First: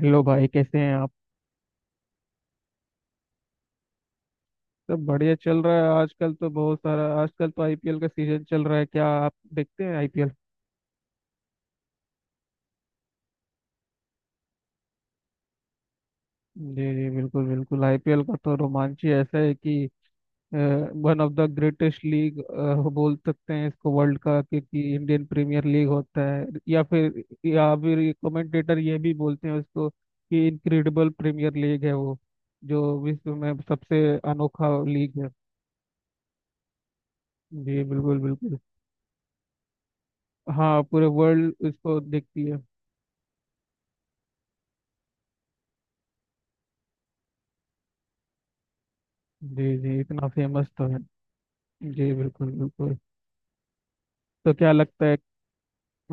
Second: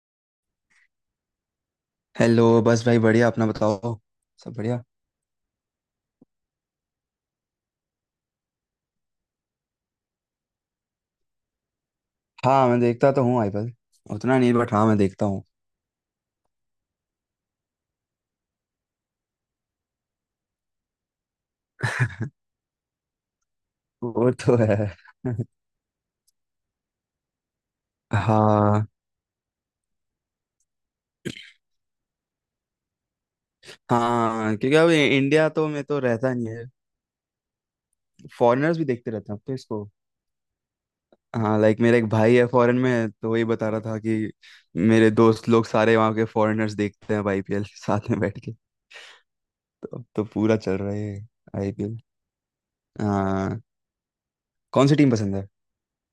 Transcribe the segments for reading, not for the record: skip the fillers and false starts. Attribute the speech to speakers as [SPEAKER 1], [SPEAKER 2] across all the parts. [SPEAKER 1] Hello भाई कैसे हैं आप।
[SPEAKER 2] हेलो। बस भाई बढ़िया। अपना बताओ। सब बढ़िया।
[SPEAKER 1] सब बढ़िया चल रहा है आजकल तो। बहुत सारा आजकल तो आईपीएल का सीजन चल रहा है, क्या आप देखते हैं आईपीएल?
[SPEAKER 2] हाँ, मैं देखता तो हूँ आईपीएल उतना नहीं, बट हाँ मैं देखता हूँ।
[SPEAKER 1] जी जी बिल्कुल बिल्कुल, आईपीएल का तो रोमांच ही ऐसा है कि one of the greatest league बोल सकते हैं इसको वर्ल्ड
[SPEAKER 2] वो
[SPEAKER 1] का,
[SPEAKER 2] तो
[SPEAKER 1] क्योंकि इंडियन
[SPEAKER 2] है।
[SPEAKER 1] प्रीमियर लीग होता है या फिर कमेंटेटर
[SPEAKER 2] हाँ।
[SPEAKER 1] ये भी बोलते हैं उसको कि इनक्रेडिबल प्रीमियर लीग है वो, जो विश्व में सबसे
[SPEAKER 2] हाँ,
[SPEAKER 1] अनोखा
[SPEAKER 2] क्योंकि अब
[SPEAKER 1] लीग है।
[SPEAKER 2] इंडिया तो में तो रहता नहीं है।
[SPEAKER 1] जी बिल्कुल बिल्कुल।
[SPEAKER 2] फॉरेनर्स भी देखते रहते हैं अब तो इसको।
[SPEAKER 1] हाँ पूरे वर्ल्ड
[SPEAKER 2] हाँ, लाइक मेरा
[SPEAKER 1] इसको
[SPEAKER 2] एक भाई
[SPEAKER 1] देखती
[SPEAKER 2] है
[SPEAKER 1] है।
[SPEAKER 2] फॉरेन में तो वही बता रहा था कि मेरे दोस्त लोग सारे वहाँ के फॉरेनर्स देखते हैं आईपीएल, साथ में बैठ के।
[SPEAKER 1] जी
[SPEAKER 2] तो
[SPEAKER 1] जी
[SPEAKER 2] अब तो
[SPEAKER 1] इतना
[SPEAKER 2] पूरा
[SPEAKER 1] फेमस
[SPEAKER 2] चल
[SPEAKER 1] तो
[SPEAKER 2] रहा
[SPEAKER 1] है।
[SPEAKER 2] है आईपीएल।
[SPEAKER 1] जी बिल्कुल बिल्कुल।
[SPEAKER 2] हाँ।
[SPEAKER 1] तो क्या
[SPEAKER 2] कौन सी
[SPEAKER 1] लगता
[SPEAKER 2] टीम
[SPEAKER 1] है
[SPEAKER 2] पसंद है?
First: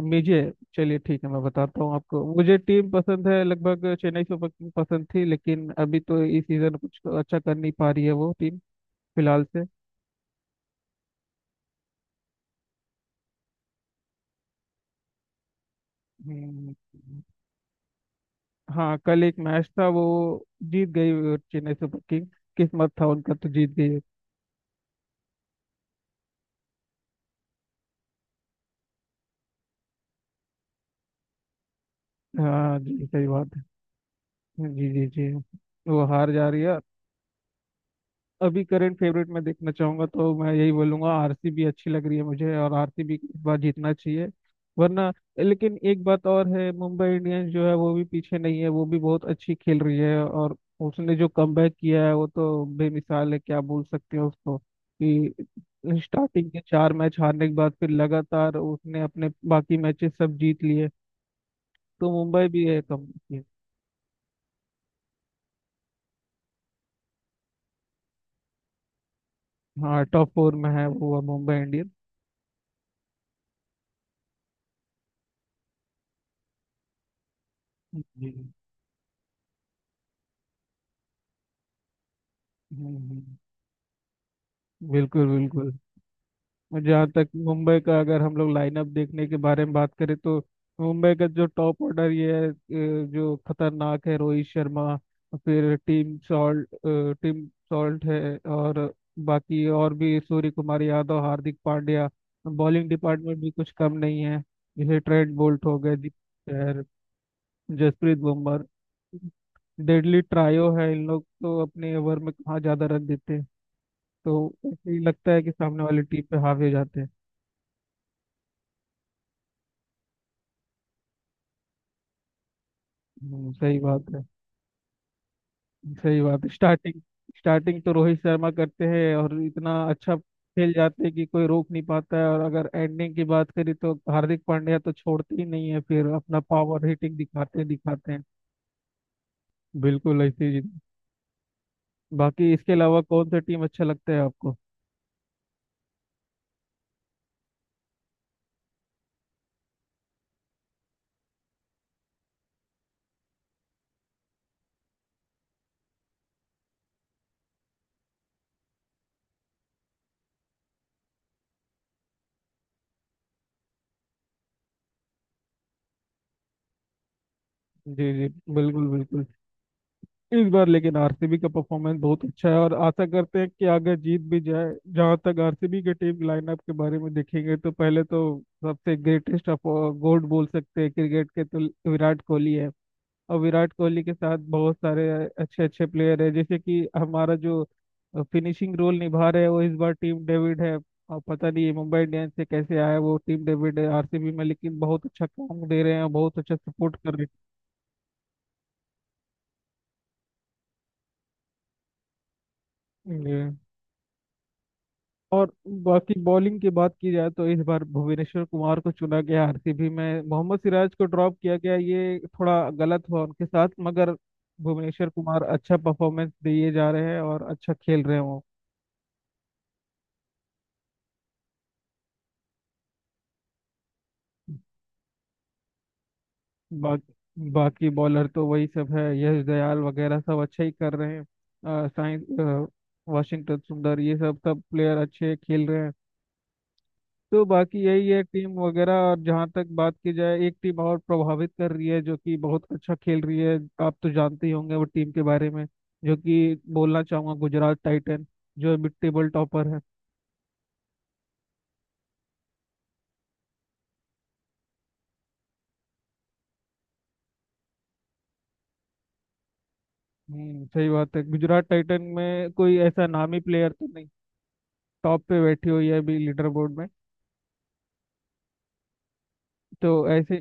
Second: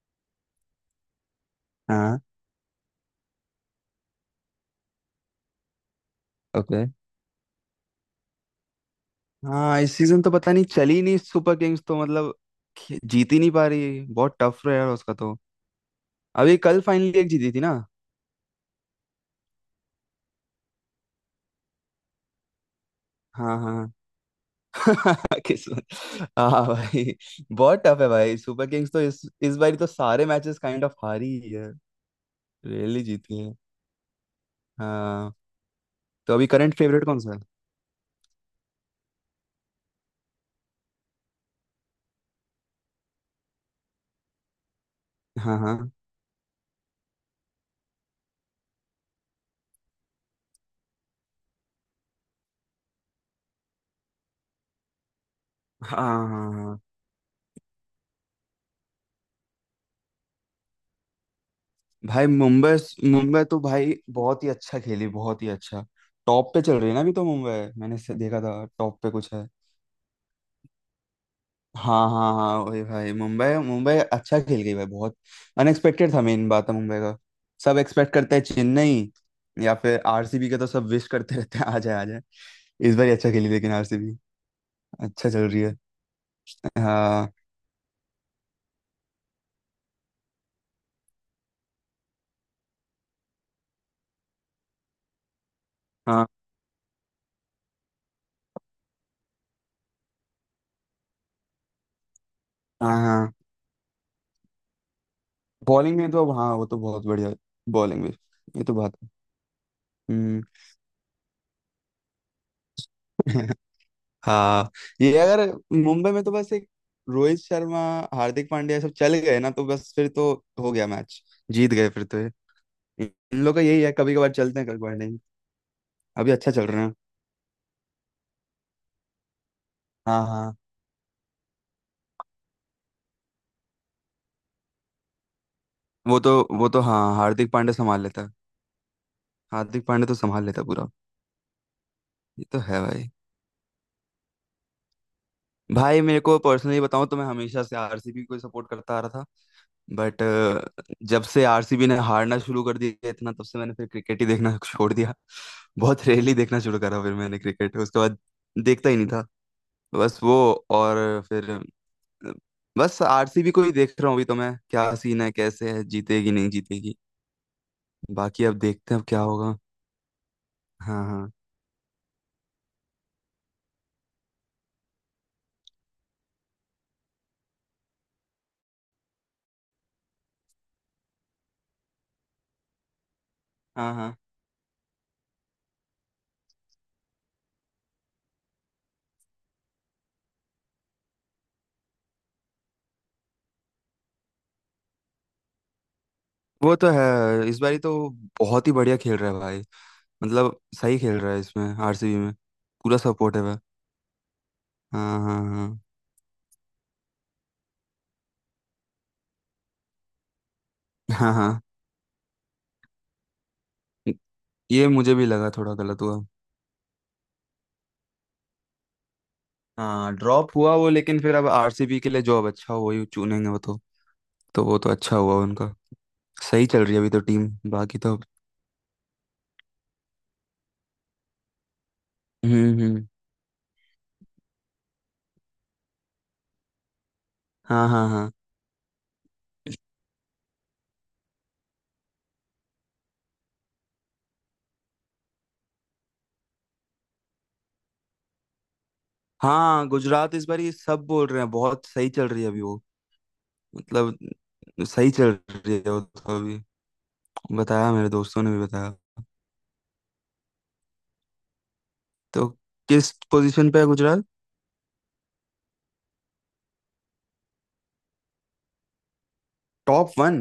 [SPEAKER 1] मुझे, चलिए ठीक है मैं बताता हूँ
[SPEAKER 2] हाँ।
[SPEAKER 1] आपको। मुझे टीम पसंद है लगभग चेन्नई सुपर किंग पसंद थी, लेकिन अभी तो इस सीजन
[SPEAKER 2] ओके।
[SPEAKER 1] कुछ अच्छा कर नहीं पा रही है वो टीम फिलहाल से।
[SPEAKER 2] हाँ, इस सीजन तो पता नहीं, चली नहीं सुपर किंग्स तो मतलब जीत ही नहीं पा रही, बहुत टफ रहा है उसका तो। अभी
[SPEAKER 1] हम्म,
[SPEAKER 2] कल फाइनली एक जीती थी ना।
[SPEAKER 1] हाँ कल एक मैच था वो, जीत गई चेन्नई सुपर किंग। किस्मत था उनका, तो
[SPEAKER 2] हाँ,
[SPEAKER 1] जीत
[SPEAKER 2] हाँ।
[SPEAKER 1] गई।
[SPEAKER 2] किस्मत। हाँ भाई। बहुत टफ है भाई, सुपर किंग्स तो इस बार तो सारे मैचेस काइंड ऑफ हारी ही है।
[SPEAKER 1] हाँ
[SPEAKER 2] रेयरली
[SPEAKER 1] जी सही
[SPEAKER 2] जीती है।
[SPEAKER 1] बात है। जी जी जी।
[SPEAKER 2] हाँ।
[SPEAKER 1] वो हार
[SPEAKER 2] तो
[SPEAKER 1] जा
[SPEAKER 2] अभी
[SPEAKER 1] रही
[SPEAKER 2] करंट
[SPEAKER 1] है।
[SPEAKER 2] फेवरेट कौन सा है?
[SPEAKER 1] अभी करंट फेवरेट में देखना चाहूंगा तो मैं यही बोलूंगा आरसीबी अच्छी लग रही है मुझे, और आरसीबी को इस बार जीतना चाहिए वरना।
[SPEAKER 2] हाँ,
[SPEAKER 1] लेकिन
[SPEAKER 2] हाँ,
[SPEAKER 1] एक बात और है, मुंबई इंडियंस जो है वो भी पीछे नहीं है, वो भी बहुत अच्छी खेल रही है। और उसने जो कमबैक किया है वो तो बेमिसाल है, क्या बोल सकते हैं उसको कि
[SPEAKER 2] हाँ,
[SPEAKER 1] स्टार्टिंग
[SPEAKER 2] हाँ,
[SPEAKER 1] के
[SPEAKER 2] हाँ।
[SPEAKER 1] चार मैच हारने के बाद फिर लगातार उसने अपने बाकी मैचेस सब जीत लिए। तो
[SPEAKER 2] भाई
[SPEAKER 1] मुंबई भी है कम।
[SPEAKER 2] मुंबई, मुंबई तो भाई बहुत ही अच्छा खेली, बहुत ही अच्छा। टॉप पे चल रही है ना अभी तो मुंबई। मैंने से देखा था टॉप पे कुछ है।
[SPEAKER 1] हाँ टॉप फोर में है वो मुंबई इंडियंस।
[SPEAKER 2] हाँ, हाँ, हाँ, वही भाई, मुंबई मुंबई अच्छा खेल गई भाई बहुत। अनएक्सपेक्टेड था, मेन बात है मुंबई का। सब एक्सपेक्ट
[SPEAKER 1] जी।
[SPEAKER 2] करते हैं चेन्नई या फिर आरसीबी का, तो सब विश करते रहते हैं आ जाए, आ जाए।
[SPEAKER 1] हम्म,
[SPEAKER 2] इस बार ही अच्छा
[SPEAKER 1] हम्म,
[SPEAKER 2] खेली लेकिन आरसीबी
[SPEAKER 1] बिल्कुल
[SPEAKER 2] अच्छा चल रही
[SPEAKER 1] बिल्कुल।
[SPEAKER 2] है।
[SPEAKER 1] और जहाँ तक
[SPEAKER 2] हाँ,
[SPEAKER 1] मुंबई का, अगर हम लोग लाइनअप देखने के बारे में बात करें तो मुंबई का जो टॉप ऑर्डर ये है जो खतरनाक है रोहित शर्मा, फिर टीम
[SPEAKER 2] हाँ,
[SPEAKER 1] सॉल्ट, टीम सॉल्ट है। और बाकी और भी सूर्य कुमार यादव, हार्दिक पांड्या। बॉलिंग
[SPEAKER 2] हाँ, हाँ।
[SPEAKER 1] डिपार्टमेंट भी कुछ कम नहीं है, जैसे ट्रेंट बोल्ट हो गए,
[SPEAKER 2] बॉलिंग में
[SPEAKER 1] दीप
[SPEAKER 2] तो हाँ वो तो
[SPEAKER 1] चहर,
[SPEAKER 2] बहुत बढ़िया बॉलिंग में।
[SPEAKER 1] जसप्रीत बुमराह।
[SPEAKER 2] ये तो बात है।
[SPEAKER 1] Deadly
[SPEAKER 2] hmm.
[SPEAKER 1] ट्रायो है, इन लोग तो अपने ओवर में कहाँ ज्यादा रन देते हैं। तो
[SPEAKER 2] हाँ।
[SPEAKER 1] ऐसे ही
[SPEAKER 2] ये
[SPEAKER 1] लगता है
[SPEAKER 2] अगर
[SPEAKER 1] कि सामने वाली
[SPEAKER 2] मुंबई
[SPEAKER 1] टीम
[SPEAKER 2] में तो
[SPEAKER 1] पे
[SPEAKER 2] बस
[SPEAKER 1] हावी
[SPEAKER 2] एक
[SPEAKER 1] हो जाते हैं।
[SPEAKER 2] रोहित शर्मा, हार्दिक पांड्या सब चल गए ना, तो बस फिर तो हो गया मैच, जीत गए फिर तो। इन लोग का
[SPEAKER 1] सही
[SPEAKER 2] यही है,
[SPEAKER 1] बात
[SPEAKER 2] कभी
[SPEAKER 1] है।
[SPEAKER 2] कभार चलते हैं कभी कभार नहीं।
[SPEAKER 1] सही
[SPEAKER 2] अभी
[SPEAKER 1] बात है।
[SPEAKER 2] अच्छा चल रहे हैं।
[SPEAKER 1] स्टार्टिंग स्टार्टिंग तो रोहित शर्मा करते हैं और इतना अच्छा
[SPEAKER 2] हाँ, हाँ,
[SPEAKER 1] खेल जाते हैं कि कोई रोक नहीं पाता है। और अगर एंडिंग की बात करें तो हार्दिक पांड्या तो छोड़ते ही नहीं है, फिर
[SPEAKER 2] वो तो
[SPEAKER 1] अपना
[SPEAKER 2] वो तो
[SPEAKER 1] पावर
[SPEAKER 2] हाँ
[SPEAKER 1] हिटिंग
[SPEAKER 2] हार्दिक
[SPEAKER 1] दिखाते
[SPEAKER 2] पांड्या संभाल
[SPEAKER 1] दिखाते
[SPEAKER 2] लेता
[SPEAKER 1] हैं।
[SPEAKER 2] है। हार्दिक पांड्या तो
[SPEAKER 1] बिल्कुल
[SPEAKER 2] संभाल
[SPEAKER 1] ऐसे ही।
[SPEAKER 2] लेता पूरा। ये
[SPEAKER 1] बाकी
[SPEAKER 2] तो
[SPEAKER 1] इसके
[SPEAKER 2] है
[SPEAKER 1] अलावा
[SPEAKER 2] भाई।
[SPEAKER 1] कौन सा टीम अच्छा लगता है आपको?
[SPEAKER 2] भाई मेरे को पर्सनली बताऊं तो मैं हमेशा से आरसीबी को सपोर्ट करता आ रहा था, बट जब से आरसीबी ने हारना शुरू कर दिया इतना, तब से मैंने फिर क्रिकेट ही देखना छोड़ दिया। बहुत रेयरली देखना शुरू करा फिर मैंने क्रिकेट, उसके बाद देखता ही नहीं था बस वो। और फिर बस आरसीबी को ही देख रहा हूँ अभी तो मैं, क्या सीन है कैसे है, जीतेगी नहीं जीतेगी।
[SPEAKER 1] जी जी
[SPEAKER 2] बाकी अब
[SPEAKER 1] बिल्कुल
[SPEAKER 2] देखते हैं अब क्या
[SPEAKER 1] बिल्कुल।
[SPEAKER 2] होगा।
[SPEAKER 1] इस बार लेकिन
[SPEAKER 2] हाँ, हाँ,
[SPEAKER 1] आरसीबी का परफॉर्मेंस बहुत अच्छा है, और आशा करते हैं कि अगर जीत भी जाए। जहां तक आरसीबी के टीम लाइनअप के बारे में देखेंगे, तो पहले तो सबसे ग्रेटेस्ट ऑफ गोल्ड बोल सकते हैं क्रिकेट के, तो विराट कोहली है। और विराट
[SPEAKER 2] हाँ,
[SPEAKER 1] कोहली के
[SPEAKER 2] हाँ।
[SPEAKER 1] साथ बहुत सारे अच्छे अच्छे प्लेयर है, जैसे कि हमारा जो फिनिशिंग रोल निभा रहे हैं वो इस बार टीम डेविड है। और पता नहीं ये मुंबई इंडियंस से कैसे आया वो टीम डेविड है आरसीबी में, लेकिन बहुत अच्छा काम दे रहे हैं और बहुत अच्छा
[SPEAKER 2] वो तो
[SPEAKER 1] सपोर्ट
[SPEAKER 2] है,
[SPEAKER 1] कर
[SPEAKER 2] इस बारी तो बहुत ही बढ़िया खेल रहा है भाई। मतलब सही खेल रहा है इसमें आरसीबी में। पूरा
[SPEAKER 1] रहे
[SPEAKER 2] सपोर्टिव है
[SPEAKER 1] हैं।
[SPEAKER 2] भाई। हाँ,
[SPEAKER 1] और
[SPEAKER 2] हाँ,
[SPEAKER 1] बाकी बॉलिंग की बात की जाए तो इस बार भुवनेश्वर कुमार को चुना गया आरसीबी में, मोहम्मद सिराज को
[SPEAKER 2] हाँ, हाँ,
[SPEAKER 1] ड्रॉप किया
[SPEAKER 2] हाँ।
[SPEAKER 1] गया, ये थोड़ा गलत हुआ उनके साथ, मगर
[SPEAKER 2] ये
[SPEAKER 1] भुवनेश्वर
[SPEAKER 2] मुझे भी
[SPEAKER 1] कुमार
[SPEAKER 2] लगा थोड़ा
[SPEAKER 1] अच्छा
[SPEAKER 2] गलत हुआ।
[SPEAKER 1] परफॉर्मेंस दिए जा रहे हैं और अच्छा खेल रहे हैं वो।
[SPEAKER 2] हाँ, ड्रॉप हुआ वो लेकिन फिर अब आरसीबी के लिए जो अब अच्छा हुआ ही चुनेंगे वो तो। तो वो तो अच्छा हुआ उनका। सही चल रही है अभी
[SPEAKER 1] बाकी
[SPEAKER 2] तो टीम,
[SPEAKER 1] बाकी
[SPEAKER 2] बाकी तो।
[SPEAKER 1] बॉलर तो वही सब है, यश दयाल वगैरह सब अच्छा ही कर रहे हैं। साइंस
[SPEAKER 2] हम्म, हम्म।
[SPEAKER 1] वाशिंगटन सुंदर, ये सब सब प्लेयर अच्छे खेल रहे हैं। तो बाकी
[SPEAKER 2] हाँ,
[SPEAKER 1] यही
[SPEAKER 2] हाँ,
[SPEAKER 1] है
[SPEAKER 2] हाँ,
[SPEAKER 1] टीम वगैरह। और जहाँ तक बात की जाए, एक टीम और प्रभावित कर रही है, जो कि बहुत अच्छा खेल रही है। आप तो जानते ही होंगे वो टीम के बारे में, जो कि बोलना चाहूंगा गुजरात टाइटन, जो अभी टेबल टॉपर है।
[SPEAKER 2] हाँ। गुजरात इस बार ये सब बोल रहे हैं, बहुत सही चल रही है अभी वो। मतलब सही चल रही है वो तो अभी, बताया, मेरे दोस्तों ने भी बताया।
[SPEAKER 1] सही बात है, गुजरात टाइटन
[SPEAKER 2] तो
[SPEAKER 1] में कोई ऐसा
[SPEAKER 2] किस
[SPEAKER 1] नामी
[SPEAKER 2] पोजीशन
[SPEAKER 1] प्लेयर
[SPEAKER 2] पे है
[SPEAKER 1] तो नहीं।
[SPEAKER 2] गुजरात?
[SPEAKER 1] टॉप पे बैठी हुई है अभी लीडर बोर्ड में, तो
[SPEAKER 2] टॉप
[SPEAKER 1] ऐसे।
[SPEAKER 2] वन?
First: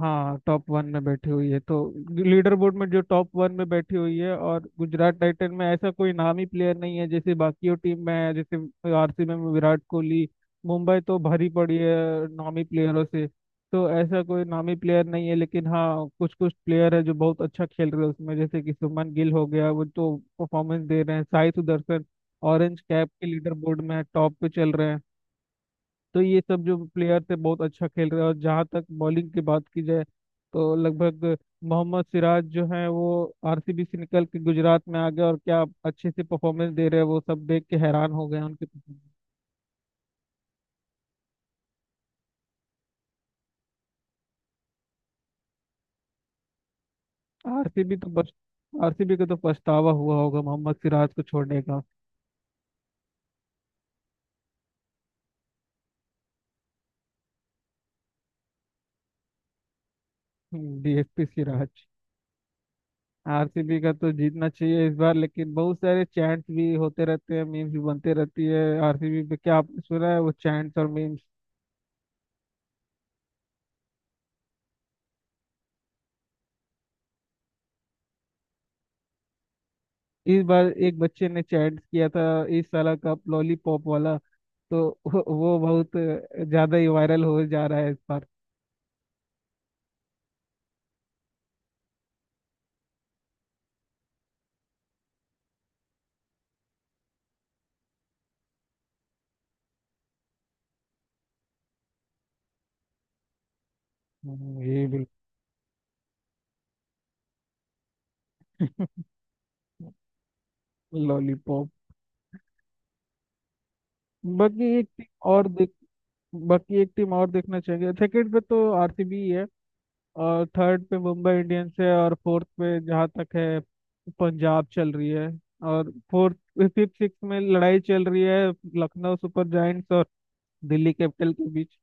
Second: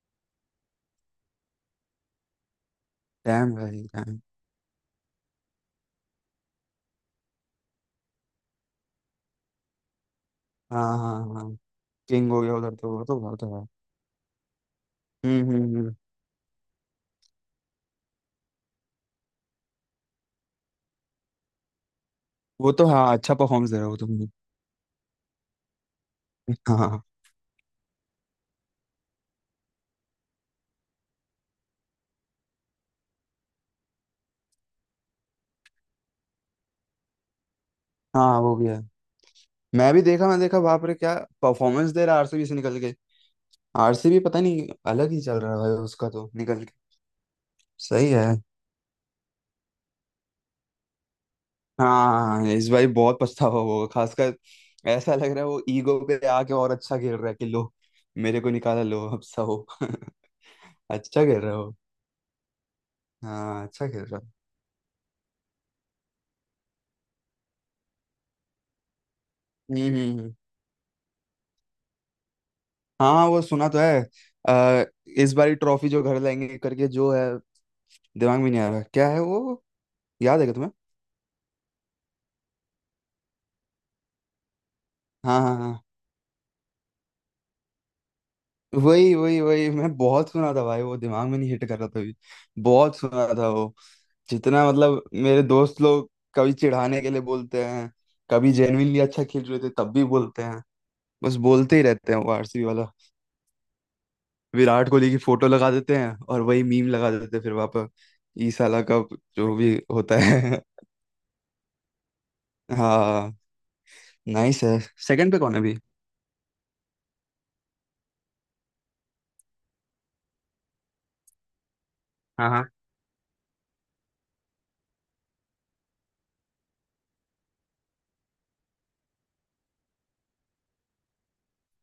[SPEAKER 1] हाँ टॉप वन में बैठी हुई है, तो लीडर बोर्ड में जो टॉप वन
[SPEAKER 2] डैम
[SPEAKER 1] में
[SPEAKER 2] भाई
[SPEAKER 1] बैठी हुई
[SPEAKER 2] डैम।
[SPEAKER 1] है। और गुजरात टाइटन में ऐसा कोई नामी प्लेयर नहीं है जैसे बाकी टीम में है, जैसे आरसीबी में विराट कोहली,
[SPEAKER 2] हाँ,
[SPEAKER 1] मुंबई
[SPEAKER 2] हाँ,
[SPEAKER 1] तो भरी
[SPEAKER 2] हाँ,
[SPEAKER 1] पड़ी है
[SPEAKER 2] किंग हो गया
[SPEAKER 1] नामी
[SPEAKER 2] उधर तो वो
[SPEAKER 1] प्लेयरों
[SPEAKER 2] तो
[SPEAKER 1] से।
[SPEAKER 2] बहुत है।
[SPEAKER 1] तो ऐसा कोई नामी प्लेयर नहीं है,
[SPEAKER 2] हम्म, हम्म,
[SPEAKER 1] लेकिन हाँ कुछ कुछ प्लेयर है जो बहुत अच्छा खेल रहे हैं उसमें, जैसे कि सुमन गिल हो गया, वो तो परफॉर्मेंस दे रहे हैं। साई सुदर्शन
[SPEAKER 2] वो
[SPEAKER 1] ऑरेंज
[SPEAKER 2] तो हाँ
[SPEAKER 1] कैप के
[SPEAKER 2] अच्छा
[SPEAKER 1] लीडर
[SPEAKER 2] परफॉर्मेंस दे
[SPEAKER 1] बोर्ड
[SPEAKER 2] रहा है वो
[SPEAKER 1] में
[SPEAKER 2] तो।
[SPEAKER 1] टॉप पे चल रहे हैं। तो ये सब जो
[SPEAKER 2] हाँ, हाँ
[SPEAKER 1] प्लेयर थे बहुत अच्छा खेल रहे हैं। और जहाँ तक बॉलिंग की बात की जाए तो लगभग मोहम्मद सिराज जो है वो आरसीबी से निकल के गुजरात में आ गए, और क्या अच्छे से परफॉर्मेंस दे रहे हैं, वो सब देख के हैरान हो गए
[SPEAKER 2] हाँ,
[SPEAKER 1] हैं
[SPEAKER 2] वो
[SPEAKER 1] उनके
[SPEAKER 2] भी है।
[SPEAKER 1] परफॉर्मेंस।
[SPEAKER 2] मैं भी देखा, मैं देखा, बाप रे, क्या परफॉर्मेंस दे रहा है आरसीबी से निकल के। आरसीबी पता नहीं, अलग ही चल रहा है भाई उसका तो निकल के।
[SPEAKER 1] आरसीबी तो
[SPEAKER 2] सही है।
[SPEAKER 1] बस, आरसीबी का तो पछतावा हुआ होगा मोहम्मद सिराज को छोड़ने का।
[SPEAKER 2] हाँ, इस भाई बहुत पछतावा होगा खासकर। ऐसा लग रहा है वो ईगो पे आके और अच्छा खेल रहा है कि लो, मेरे को निकाला, लो अब सहो। अच्छा
[SPEAKER 1] डीएसपी
[SPEAKER 2] खेल रहा
[SPEAKER 1] सिराज।
[SPEAKER 2] हो। हाँ,
[SPEAKER 1] आरसीबी
[SPEAKER 2] अच्छा
[SPEAKER 1] का
[SPEAKER 2] खेल
[SPEAKER 1] तो
[SPEAKER 2] रहा है।
[SPEAKER 1] जीतना चाहिए इस बार, लेकिन बहुत सारे चैंट्स भी होते रहते हैं, मीम्स भी बनते रहती है आरसीबी पे। क्या
[SPEAKER 2] हम्म,
[SPEAKER 1] आपने सुना
[SPEAKER 2] हम्म,
[SPEAKER 1] है वो चैंट्स और मीम्स?
[SPEAKER 2] हाँ, वो सुना तो है। आ, इस बारी ट्रॉफी जो घर लाएंगे करके जो है, दिमाग में नहीं आ रहा क्या है वो। याद
[SPEAKER 1] इस
[SPEAKER 2] है क्या
[SPEAKER 1] बार
[SPEAKER 2] तुम्हें?
[SPEAKER 1] एक बच्चे ने चैट किया था, इस साल का लॉलीपॉप वाला। तो वो
[SPEAKER 2] हाँ, हाँ,
[SPEAKER 1] वो
[SPEAKER 2] हाँ,
[SPEAKER 1] बहुत ज्यादा ही वायरल हो जा रहा है इस बार।
[SPEAKER 2] वही, वही, वही, मैं बहुत सुना था भाई, वो दिमाग में नहीं हिट कर रहा था अभी। बहुत सुना था वो। जितना मतलब मेरे दोस्त लोग कभी चिढ़ाने के लिए बोलते हैं, कभी जेन्युइनली अच्छा खेल रहे थे तब भी बोलते हैं, बस बोलते ही रहते हैं वो आरसीबी वाला।
[SPEAKER 1] ये
[SPEAKER 2] विराट
[SPEAKER 1] बिल्कुल
[SPEAKER 2] कोहली की फोटो लगा देते हैं और वही मीम लगा देते हैं फिर वापस। ई साला का जो भी होता है।
[SPEAKER 1] लॉलीपॉप।
[SPEAKER 2] हाँ। नाइस
[SPEAKER 1] बाकी
[SPEAKER 2] है।
[SPEAKER 1] एक टीम
[SPEAKER 2] सेकंड पे
[SPEAKER 1] और
[SPEAKER 2] कौन है
[SPEAKER 1] देख
[SPEAKER 2] अभी?
[SPEAKER 1] बाकी एक टीम और देखना चाहिए। सेकंड पे तो आरसीबी है, और थर्ड पे मुंबई इंडियंस है, और फोर्थ
[SPEAKER 2] हाँ, हाँ।
[SPEAKER 1] पे जहाँ तक है पंजाब चल रही है। और फोर्थ, फिफ्थ, सिक्स में लड़ाई चल रही है लखनऊ सुपर जायंट्स और दिल्ली कैपिटल के बीच।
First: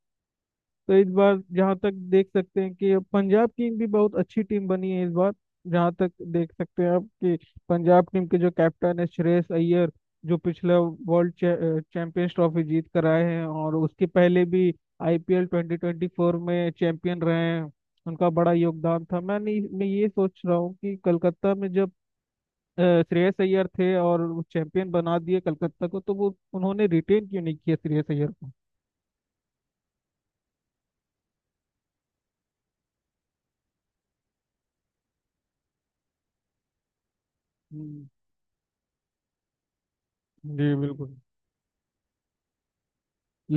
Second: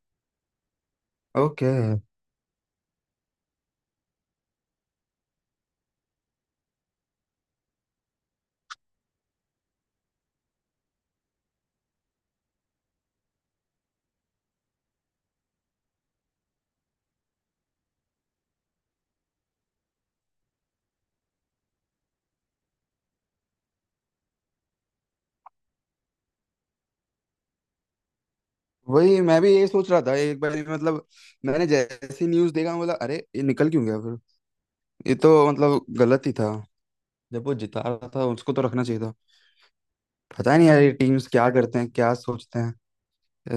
[SPEAKER 1] तो इस बार
[SPEAKER 2] ओके।
[SPEAKER 1] जहाँ तक देख सकते हैं कि पंजाब टीम भी बहुत अच्छी टीम बनी है इस बार। जहाँ तक देख सकते हैं आप कि पंजाब टीम के जो कैप्टन है श्रेयस अय्यर, जो पिछला वर्ल्ड चैंपियंस ट्रॉफी जीत कर आए हैं, और उसके पहले भी आईपीएल 2024 में चैंपियन रहे हैं, उनका बड़ा योगदान था। मैं नहीं, मैं ये सोच रहा हूँ कि कलकत्ता में जब श्रेयस अय्यर थे और वो चैंपियन बना दिए कलकत्ता को, तो वो उन्होंने रिटेन क्यों नहीं किया श्रेयस अय्यर को?
[SPEAKER 2] वही मैं भी यही सोच रहा था एक बार मतलब। मैंने जैसी न्यूज देखा मैं बोला, अरे, ये निकल क्यों गया? ये तो मतलब गलत ही था। जब वो जिता
[SPEAKER 1] हम्म,
[SPEAKER 2] रहा था उसको तो रखना चाहिए था। पता ही नहीं
[SPEAKER 1] जी
[SPEAKER 2] यार, ये
[SPEAKER 1] बिल्कुल।
[SPEAKER 2] टीम्स क्या करते हैं, क्या सोचते हैं।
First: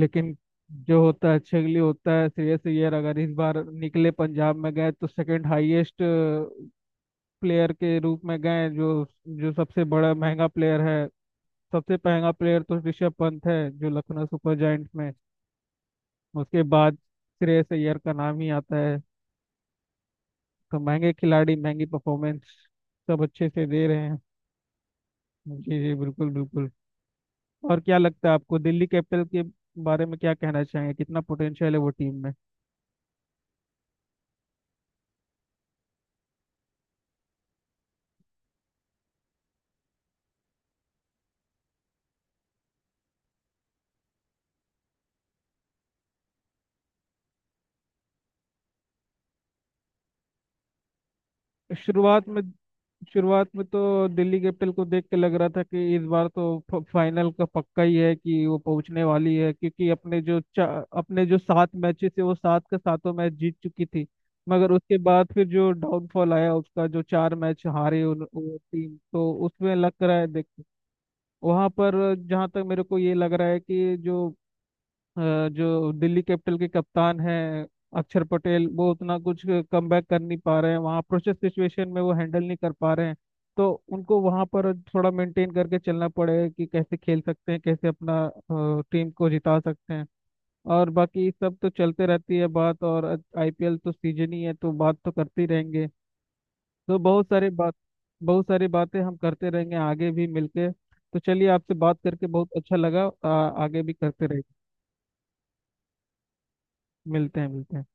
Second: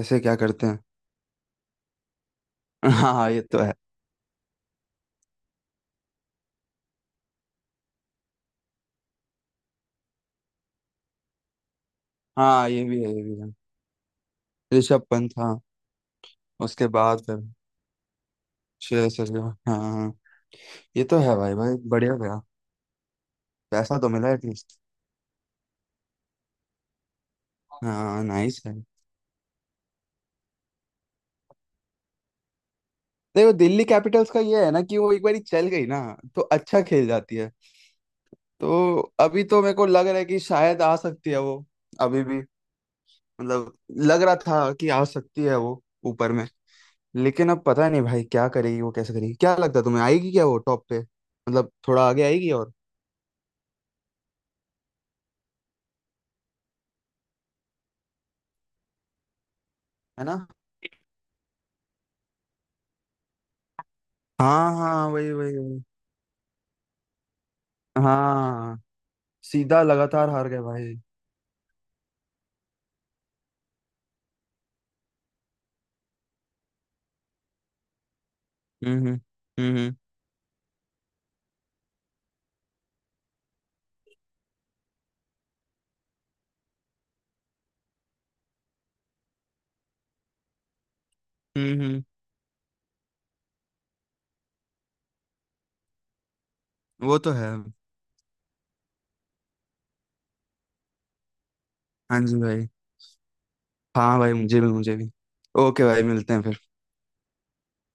[SPEAKER 2] ऐसे क्या करते हैं।
[SPEAKER 1] जो होता है छेगली होता है। श्रेयस अय्यर
[SPEAKER 2] हाँ,
[SPEAKER 1] अगर
[SPEAKER 2] हाँ,
[SPEAKER 1] इस
[SPEAKER 2] ये तो
[SPEAKER 1] बार
[SPEAKER 2] है।
[SPEAKER 1] निकले पंजाब में गए, तो सेकंड हाईएस्ट प्लेयर के रूप में गए, जो जो सबसे बड़ा महंगा प्लेयर है। सबसे महंगा प्लेयर
[SPEAKER 2] हाँ,
[SPEAKER 1] तो
[SPEAKER 2] ये भी है,
[SPEAKER 1] ऋषभ
[SPEAKER 2] ये भी
[SPEAKER 1] पंत
[SPEAKER 2] है।
[SPEAKER 1] है जो लखनऊ सुपर जायंट्स
[SPEAKER 2] ऋषभ
[SPEAKER 1] में,
[SPEAKER 2] पंत, हाँ।
[SPEAKER 1] उसके
[SPEAKER 2] उसके
[SPEAKER 1] बाद
[SPEAKER 2] बाद फिर।
[SPEAKER 1] श्रेयस अय्यर का नाम ही आता है।
[SPEAKER 2] श्रेयस अय्यर। हाँ, हाँ,
[SPEAKER 1] तो
[SPEAKER 2] ये
[SPEAKER 1] महंगे
[SPEAKER 2] तो है भाई।
[SPEAKER 1] खिलाड़ी
[SPEAKER 2] भाई
[SPEAKER 1] महंगी
[SPEAKER 2] बढ़िया
[SPEAKER 1] परफॉर्मेंस
[SPEAKER 2] गया।
[SPEAKER 1] सब अच्छे से दे रहे
[SPEAKER 2] पैसा तो
[SPEAKER 1] हैं।
[SPEAKER 2] मिला एटलीस्ट।
[SPEAKER 1] जी जी बिल्कुल बिल्कुल। और क्या
[SPEAKER 2] हाँ,
[SPEAKER 1] लगता है आपको
[SPEAKER 2] नाइस है।
[SPEAKER 1] दिल्ली कैपिटल के बारे में, क्या कहना चाहेंगे, कितना पोटेंशियल है वो टीम में?
[SPEAKER 2] देखो, दिल्ली कैपिटल्स का ये है ना कि वो एक बार चल गई ना तो अच्छा खेल जाती है। तो अभी तो मेरे को लग रहा है कि शायद आ सकती है वो अभी भी। मतलब लग रहा था कि आ सकती है वो ऊपर में। लेकिन अब पता नहीं भाई क्या करेगी वो, कैसे करेगी, क्या लगता है तुम्हें, आएगी क्या वो टॉप पे, मतलब थोड़ा आगे
[SPEAKER 1] शुरुआत में
[SPEAKER 2] आएगी? और
[SPEAKER 1] शुरुआत में तो दिल्ली कैपिटल को देख के लग रहा था कि इस बार तो फाइनल का पक्का ही है कि वो पहुंचने वाली है, क्योंकि अपने
[SPEAKER 2] है ना।
[SPEAKER 1] जो अपने जो सात मैचेस है वो सात के सातों मैच जीत चुकी थी। मगर
[SPEAKER 2] हाँ,
[SPEAKER 1] उसके
[SPEAKER 2] हाँ, वही,
[SPEAKER 1] बाद फिर
[SPEAKER 2] वही,
[SPEAKER 1] जो
[SPEAKER 2] वही।
[SPEAKER 1] डाउनफॉल आया उसका, जो चार मैच हारे वो
[SPEAKER 2] हाँ,
[SPEAKER 1] टीम तो उसमें
[SPEAKER 2] सीधा
[SPEAKER 1] लग रहा है
[SPEAKER 2] लगातार
[SPEAKER 1] देख
[SPEAKER 2] हार गए भाई।
[SPEAKER 1] वहां पर। जहां तक मेरे को ये लग रहा है कि जो दिल्ली कैपिटल के कप्तान हैं अक्षर पटेल, वो
[SPEAKER 2] हम्म,
[SPEAKER 1] उतना
[SPEAKER 2] हम्म,
[SPEAKER 1] कुछ कम
[SPEAKER 2] हम्म,
[SPEAKER 1] बैक कर नहीं पा रहे हैं, वहाँ प्रेशर सिचुएशन में वो हैंडल नहीं कर पा रहे हैं। तो उनको वहाँ पर थोड़ा मेंटेन करके चलना पड़ेगा कि कैसे खेल सकते हैं, कैसे अपना टीम को जिता सकते हैं। और बाकी सब तो
[SPEAKER 2] हम्म, हम्म।
[SPEAKER 1] चलते रहती है बात, और आईपीएल तो सीजन ही है तो बात तो करते ही रहेंगे। तो
[SPEAKER 2] वो
[SPEAKER 1] बहुत
[SPEAKER 2] तो
[SPEAKER 1] सारी
[SPEAKER 2] है।
[SPEAKER 1] बात बहुत सारी बातें हम करते रहेंगे आगे भी मिलके। तो चलिए, आपसे बात
[SPEAKER 2] हाँ
[SPEAKER 1] करके
[SPEAKER 2] जी
[SPEAKER 1] बहुत
[SPEAKER 2] भाई।
[SPEAKER 1] अच्छा लगा। आगे भी
[SPEAKER 2] हाँ
[SPEAKER 1] करते
[SPEAKER 2] भाई,
[SPEAKER 1] रहेंगे।
[SPEAKER 2] मुझे भी, मुझे भी। ओके भाई, मिलते हैं फिर।
[SPEAKER 1] मिलते हैं मिलते हैं।